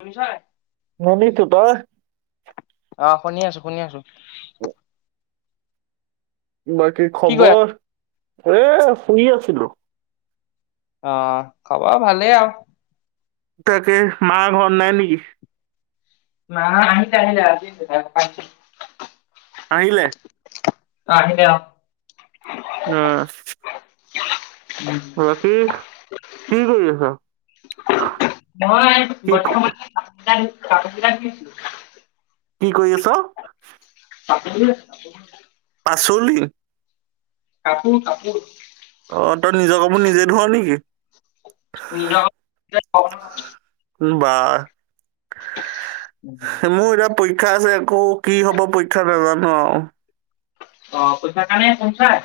শুনিছা নাই? অ দিছো তই [unintelligible] অ' শুনি আছো শুনি আছো অ বাকী কি কৰি আছ? খবৰ এ শুনি আছিলো। আহ খাব ভালেই আৰু তাকে মা ঘৰ নাই নেকি! ন আহি আহিল আজি প আহ আহিলে অ আহিলে অ অ [inaudible] বাকী কি কৰি আছা মই বৰ্তমান কাপাকছিলো [unintelligible] কি কৰি আছ তাপ [unintelligible] পাচলি কাপোৰ কাপোৰ অ তই নিজৰ কাপোৰ নিজে ধুৱ নেকি নিজ [unintelligible] বা মোৰ এতিয়া পৰীক্ষা আছে আকৌ কি হব পৰীক্ষা নাজানো আৰু [unintelligible] অ পইচা কাৰণে পচায়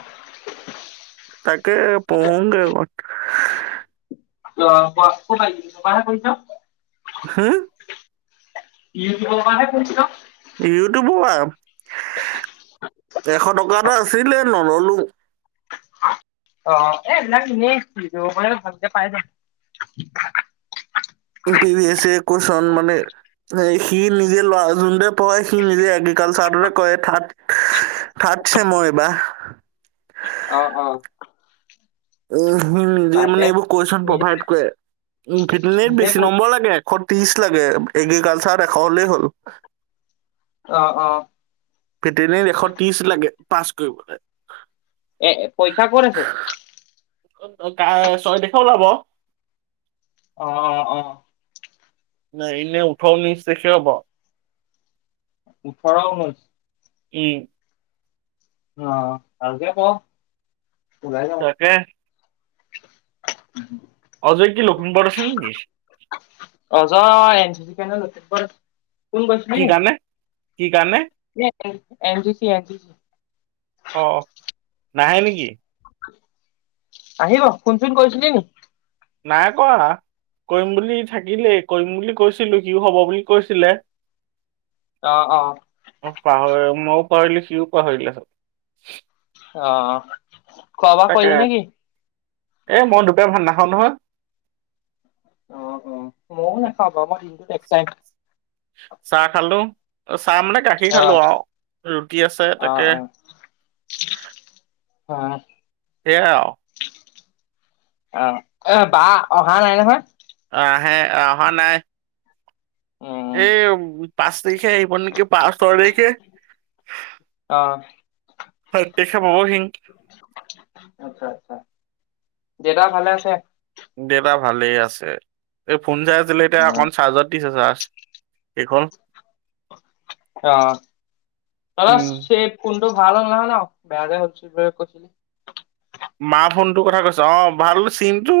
[unintelligible] তাকে পঢ়োংগে অকণমান [unintelligible] অঁ ক'ত আহ তহে কৰিছা। হুম কি কি বাে পুিল ইউটো বোৱা এশ টকাটো আছিলে নললো। অঁ এইবিলাক ম ভালকে পাই য [inaudible] পি ভ এছ কন মানে সি নিজে ল যোনটো পঢ়াই সি নিজেগে। কাল চাহদৰে কয় থাত থাটছে মই এইবা অঁ অঁ। উম উমজ মানে এইবোৰ কুৱেশচন নিজে প্ৰভাইড কৰে উ ভিটনেৰত নিজে বেছি পঢ়ি নম্বৰ লাগে এশ তিছ লাগে এগে গাল চা দেখা হলেই হ'ল অঁ অঁ ভেটেনেৰীত এশ ত্ৰিশ লাগে পাছ কৰিবলে। এ পৰীক্ষাত কত আছে। ক ছয় তাৰিখে ওলাব। অঁ অঁ অঁ। নাই এনে ওঠৰ ঊন্নৈছ তাৰিখে হব। ওঠৰ, ঊন্নৈছ উম অঁ আকে প তাকে! অজয় কি লখিমপুৰত আছে নেকি অজয় নে ব কোন বছ ন কি কাৰণে কি কাৰণে ন এজি চ এজি অ নাহে নেকি! আহিব ফুন কৈছিল নি নাই কোৱা ন। কৰিম বুলি থাকিলেই কৰিম বুলি কৈছিলো কি হব বুলি কৈছিলে। অ অ অঁ পাহৰি মইওঁ পাহৰিলো সিওঁ পাহৰিলো চব অ। খোৱা বোৱা তাকে, কৰিলি নেকি এ মই দুপৰীয়া ভাত নাখাওঁ নহয়। অ অ, ময়ো নেখাও বাৰু মই দাইম [inaudible] চাহ খালো চাহ মানে গাখীৰ অ খালো আৰু ৰুটি আছে অ তাকে। অ অঁ সেইয়া আৰু। অঁ এ বা অহা নাই নহয়! আহ আহে অহা নাই। উম এই পাঁচ, তাৰিখে আহব নেকি পাঁচ, ছয় তাৰিখে অ আৰু দেখা পাব হিং। আচ্ছা আচছা দেউতাঁ ভালে আছে। দেউতা ভালে আছে এই ফোন চাই আছিলে এতিয়া উম, অকন চাৰ্জাৰ ত্ৰিছ আছাৰ এইখন অঁ উম, তাদাে কোন টো ভাল হ'ল নহয় ন বেয়া যে হ'ছিল কৈছিলি মা ফোনটোৰ কথা কৈছ অঁ ভাল চিনটো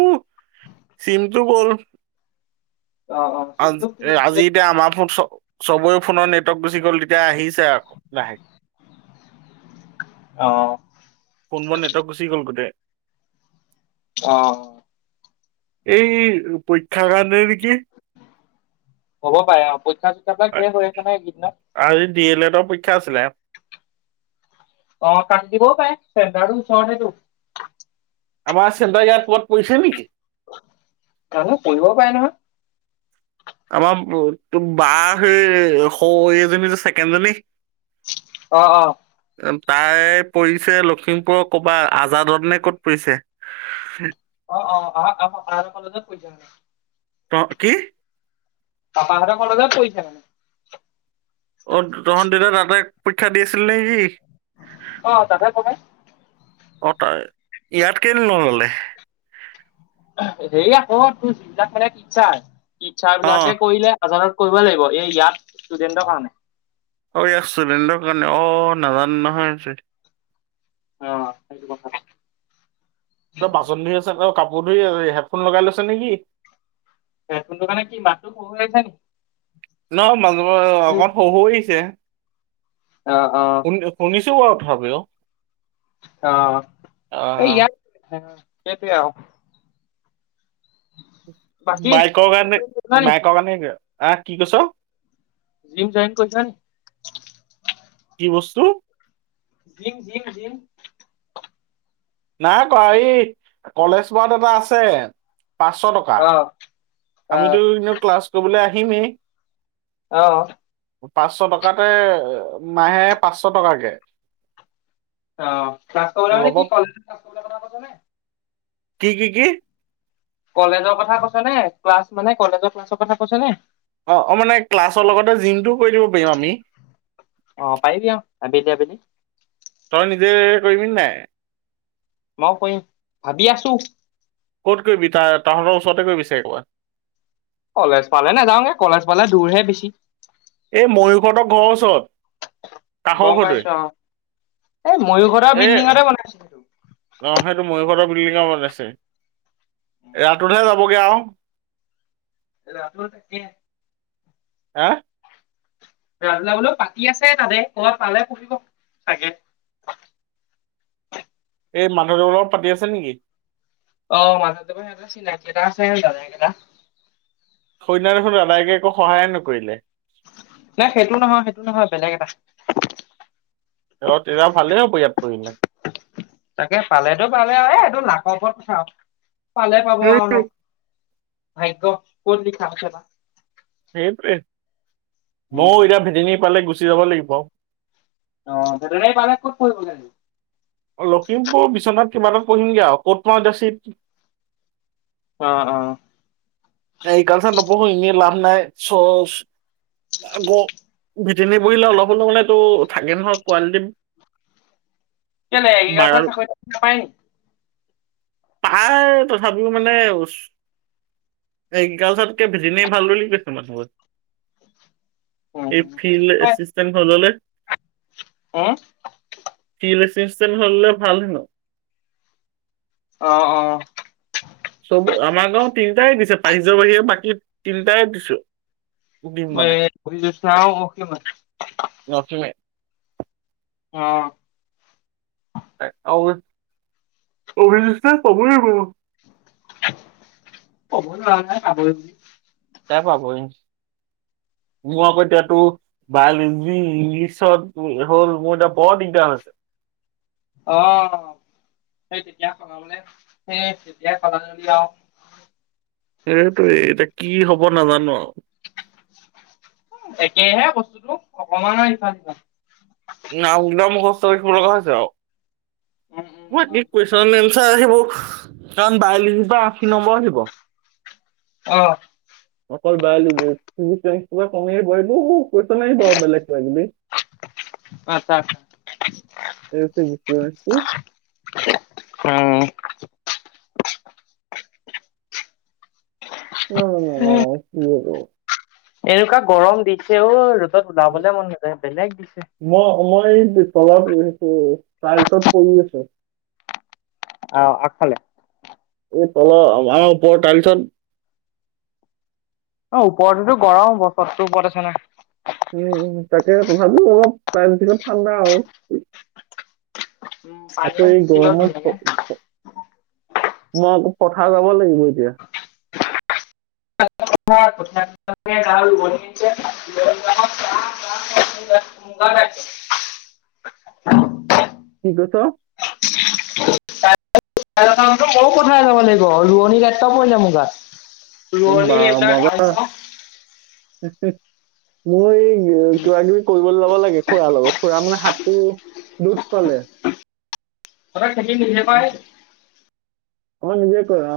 চিমটো গল। অ অ আ কিন্তু কি আজি এতিয়া আমাৰ ফোন চ চবৰে ফোনৰ নেটৱৰ্ক গুচি গ'ল তেতিয়া আহিছে ৰাখ লাহে। অ ফোনবোৰ নেটক গুচি গ'ল গোটেই। অ। এই পৰীক্ষা কাৰণে নেকি? হ'ব পাৰে, অ পৰীক্ষা- চৰিক্ষাবিলাক শেষ হৈবআছে ন এইকেইদিনত? বি এল এডৰ পৰীক্ষা আছিলে। অ কাম দিব পাৰে, চেন্টাৰো ওচৰতে তো। আমাৰ চেণ্টাৰ ইয়াত ক'ৰবাত পৰিছে নেকি মানুহ কৰিব পাৰে নহয়? আমাৰ ব ত বা সেই সৰু এজনী যে ছেকেণ্ডজনী অ অ। তাই পৰিছে লখিমপুৰৰ ক'বাত আজাদত নে ক'ত পৰিছে? অ অ আহ আহ কালজত [inaudible] পৰিৈ য ত কি? তামা লগা কলেজত পৰিছে। অ তহঁত দিনা তাই পৰীক্ষা দি আছিল নেকি? অ দাদা তমাই ইয়াতকেইনে নললে? সেই আকৌ তোৰ যিবিলাক খেলে টিচাৰ, অ টিচাৰবিলাকে কৰিলে হাজাৰত কৰিব লাগিব এই ইয়াত ষ্টুডেন্টৰ কাৰণে। ঐ আছ দ কাৰণে অ নাজানো নহয় অ সেইটো কথা। ত বাচন ধুই আছে অ কাপোৰ ধুই আছে, হেডফোন লগাই লৈছে নেকি? এ তোন দোকানে কি মাটো পহ হৈছ ন [inaudible] নহ মাজে মাজে অকমান শহু আহিছে। অ অহ। শ আাবও [inaudible] অঁ এই আহ ইয়াত, ইয়াতে আৰু। বাকী মাইকৰ কাৰণে, নি মাইকৰ কাৰণে আহ কি কৈছ? জিম জইন কৰিছা নে? কি বস্তু? জিং জিং জিং। নাই কোৱা এই কলেজ ৱাত এটা আছে পাঁচশ টকা। অ অ আমিতো এনে ক্লাছ কৰিবলৈ আহিমেই। আহ পাঁচশ টকাতে মাহে পাঁচশ টকাকে। ল'ব [unintelligible] কি কি কি? কলেজৰ কথা কৈছে নে ক্লাছ মানে কলেজৰ ক্লাছৰ কথা কৈছ নে? অ অ মানে ক্লাছৰ লগতে জিমটোও কৰি দিব পাৰিম আমি। অ পাৰিবি আবেলি আবেলি। তই নিজে কৰিব নে নাই? মই কৰিম ভাবি আছো। ক'ত কৰিবি তাৰ তাহঁতৰ ওচৰতে কৰিবি চাগে কৰবাত? কলেজ পালে নাযাওঁগে কলেজ পালে দূৰ হে বেছি। এই ময়ূহঁতৰ ঘৰ ওচৰত। কাষৰ গম ঘৰটোৱে পাইছো অ। এই ময়ূৰহতৰ এই বিল্ডিংতে বনাইছো এইটো। বিল্ডিংত ওপৰত আছে, ৰাততহে যাবগে আৰু। ৰাত থাকে। হা ৰালা বোলো পাতি আছে তাতে ক'ল পালে পুহিব চাগে [unintelligible] এই মাধৱদেৱ লগত পাতি আছে নেকি। [unintelligible] অ মাজতে প চ নাই আ যাগা। [unintelligible] সৈন্য দেখোন দাদাইকে একো সহায়ে নকৰিলে [unintelligible] নাই সেইটো নহয় সেইটো নহয় বেলেগ এটা [unintelligible] ৰ তেতিয়া ভালে হ'ব ইয়াত পৰিলে [unintelligible] তাকে পালেতো পালে আৰুটো নাকৰ ওপৰত কথা পালে পাব আৰু ন [unintelligible] ভাগ্য কত লিখা আছে [unintelligible] সেইটোৱে ময়ো উম এতিয়া ভেদিনী পালে গুচি যাব লাগিব। [unintelligible] অ এই পালাক ক'ত পৰিব লাগে। [unintelligible] লখিমপুৰ বিশ্বনাথ কিবাত পঢ়িমগে আৰু ক'ত পাওঁ এতিয়া চিত [unintelligible] অ অ এই কালচাৰত নপঢ়ো এনেই লাভ নাই চ [unintelligible] আ ভিটনী বহলে অলপ হ'লে হলে তো থাকে নহয় কোৱালিটি [unintelligible] [unintelligible] [inaudible] কেলে বাৰ এগ্ৰ্যীকালচৰ নাপায় নি। [unintelligible] পাই তথাপিও মানে। এগ্ৰিকালচাৰতকেজনে ভাল বুলি কৈছে মানুহ। [unintelligible] উম এই ফিল্ড এচিষ্টেণ্ট হল হলে হ ইট্ৰিকান হলে ভাল হেনো। [unintelligible] অ অ চব আমাৰ গাঁও তিনটাই দিছে পাৰিজৰ বাহিৰে বাকী তিনটাই দিছো। [unintelligible] দিম মানে অভিযোচনাও অ ক'ব নথ আহ চবৰে [unintelligible] ক'ব নোৱাই পাব বুলি [unintelligible] তাই পাবই [unintelligible] মোৰ আকৌ এতিয়াতো বায়লজি ইংলিছত হ'ল মোৰ এতিয়া বৰ দিগদাৰ হলআছে [unintelligible] [inaudible] অহ সেই [unintelligible] তেতিয়া সলাবলে সেই তেতিয়াই সল আৰু সেইটোৱে এতিয়া কি হব নাজানো ন' [unintelligible] একেহে বস্তুটো অকমানৰ ইফাল - সিফাল। ন উলাম খস্তাড [unintelligible] ৰিখিব ক হৈছেও উম [unintelligible] মই উম কি কুৱেশন এনচাৰ আহিব কাৰণ বাওলজি বা আশী নম্বৰ আহিব [unintelligible] অহ অকল বিওলজি [unintelligible] ত্ৰিশ পশ টকা কমিয়ে বলো [unintelligible] কিউচন আহিব বেলেগ কৰে। বুলি আচ্ছা আচ্ছা [unintelligible] এইছ [unintelligible] উম ন ন ন [unintelligible] এনেকুৱা গৰম দিছেও ৰ'দত ওলাবলে মন নযায় বেলেগ দিছে সব চাৰ তত প আছে [unintelligible] অহ আগফালে তলৰ আমাৰ ওপৰত তাই লিচোন [unintelligible] অ ওপৰৰততো গৰম চদৰটো ওপৰত আছো নহয় তভাতো অলপ প্ৰায় থিলপ ঠাণ্ডা আৰু [unintelligible] [unintelligible] উম আকৌ পানীয়ে এই মুচি লয় ধুনীয়াকে গৰমত মই আকৌ পথাৰ যাব লাগিব এতিয়া [unintelligible] [unintelligible] [inaudible] কি কৈছ? [unintelligible] যাব লাগিব ৰোৱনী গাতটা পৰিলে মোৰ গাত। বা ৰোৱানি এই বিলাক মজা আহে ন' [unintelligible] কিবা -কিবি কৰিব যাব লাগে খুৰা লগত খুৰা মানে হাতটো দুখ পালে। [inaudible] তহতৰ খেতিখিনি হে পাই। অহ, নিজ কৰা।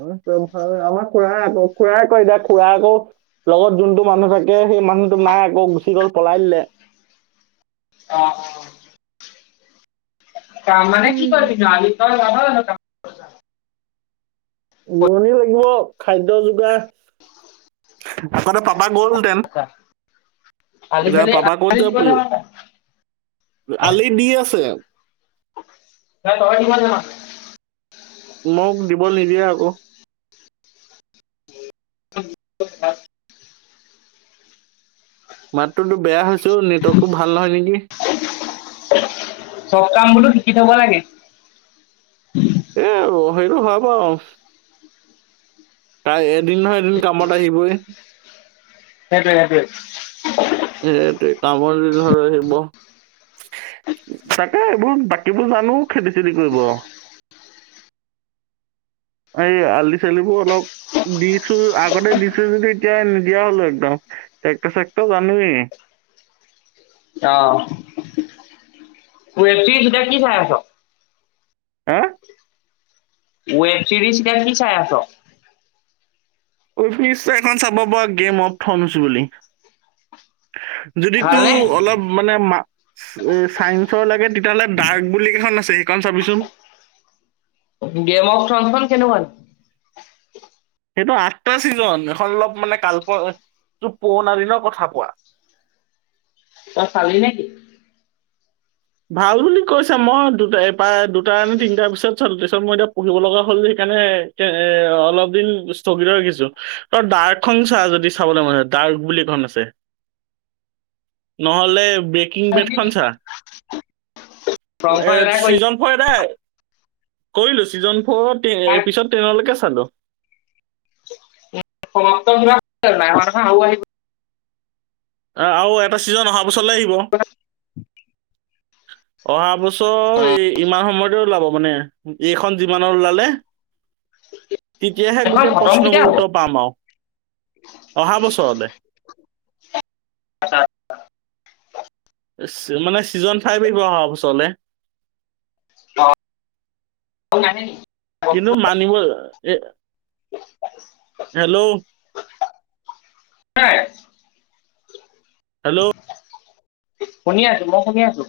অহ, আমাৰ খুুড়াৰ আকৌ- খুড়াৰ আকৌ- এতিয়া খুড়া আকৌ লগত যোনটো মানুহ থাকে সেই মানুহটো নাই আকৌ গুচি গ'ল পলাই দিলে [unintelligible] কাম মানে কি কৰিব ন' [unintelligible] ৰোৱনি লাগিব খাদ্য যোগাৰ [unintelligible] পাবা বল দেম আলি এতিয়া চালি পাবা ক'ত আলি যাব দিব জান পৰিব আলি দি আছে নে তই দিব জান মোক দিব নিদিয়ে আকৌ তোক মাতটোতু বেয়া হৈছো নেটৱৰ্কটো ভাল নহয় নেকি? চব কাম বোলো শিকি থব লাগে। এ সেইটো হয়‌বাৰু। তাই এদিন নহয় এদিন কামত আহিবয়ে। সেইটোৱে -সেইটোৱে। সেইটোৱে কামৰ দিনতহে আহিব। তাকে এইবোৰ বাকীবোৰ জানো খেতি -চেতি কৰিব। [inaudible] এই আলি - চালিবোৰ অলপ দিছো আগতে দিছো যদি এতিয়া নিদিয়া হলো একদম। ট্ৰেক্টৰ- চেক্টৰ [unintelligible] অহ ৱেব ছিৰিজ এতিয়া কি চাই আছ? হা ওৱেপ তিথিত এতিয়া কি চাই আছ [unintelligible] অফিচ এখন চাব পৰা গেম অফ থমচ বুলি। যদি তো ভালনে অলপ মানে মাকচ চাইন্সৰ লাগে তেতিয়াহ'লে ডাৰ্ক বুলি ক আছে সেইকন চাবিচোন গেম অফ [unintelligible] সেইটো আঠটা ছিজন এখন অলপ মানে কালপ পুৰণা দিনৰ কথা কোৱা। [inaudible] তই চালি নেকি? ভাল বুলি কৈছে মই দু প্ৰায় দুটা নে তিনটাৰ পিছত চালো তাৰছত মই এতিয়া পঢ়িব লগা হ'ল যে এইকাৰণে মানে এ অলপ দিন স্থগিত ৰাখিছো ত' ডাৰ্ক খন চা যদি চাবলৈ মন আৰু বুলে খন আছে ন'হলে বেকিং ব্ৰেডখন চা এ থ্ৰনখন এদাই কৰি চিজন ফৰদাই কৰিলো ছিজন ফৰত তাক এপিচদ তেনলৈকে চালো। [unintelligible] আহ, আৰু এটা চিজন অহাৰ বছৰ লে আহিব। অহা বছৰ এই ইমান সময়তে ওলাব মানে এইখন যিমানৰ ওলালে। তেতিয়াহে এখন গোটেই খতম কেতিয়া প্ৰশ্নবোৰ হ'ব উত্তৰ পাম আৰু। অহা বছৰলে মানে ছিজন ফাইভ আহিব অহাৰ ওচৰলে অ আৰু নাহে নেকি কিন্তু মানিব এ হেল্ল' ন [unintelligible] হেল্ল' শুনি আছো মই শুনি আছো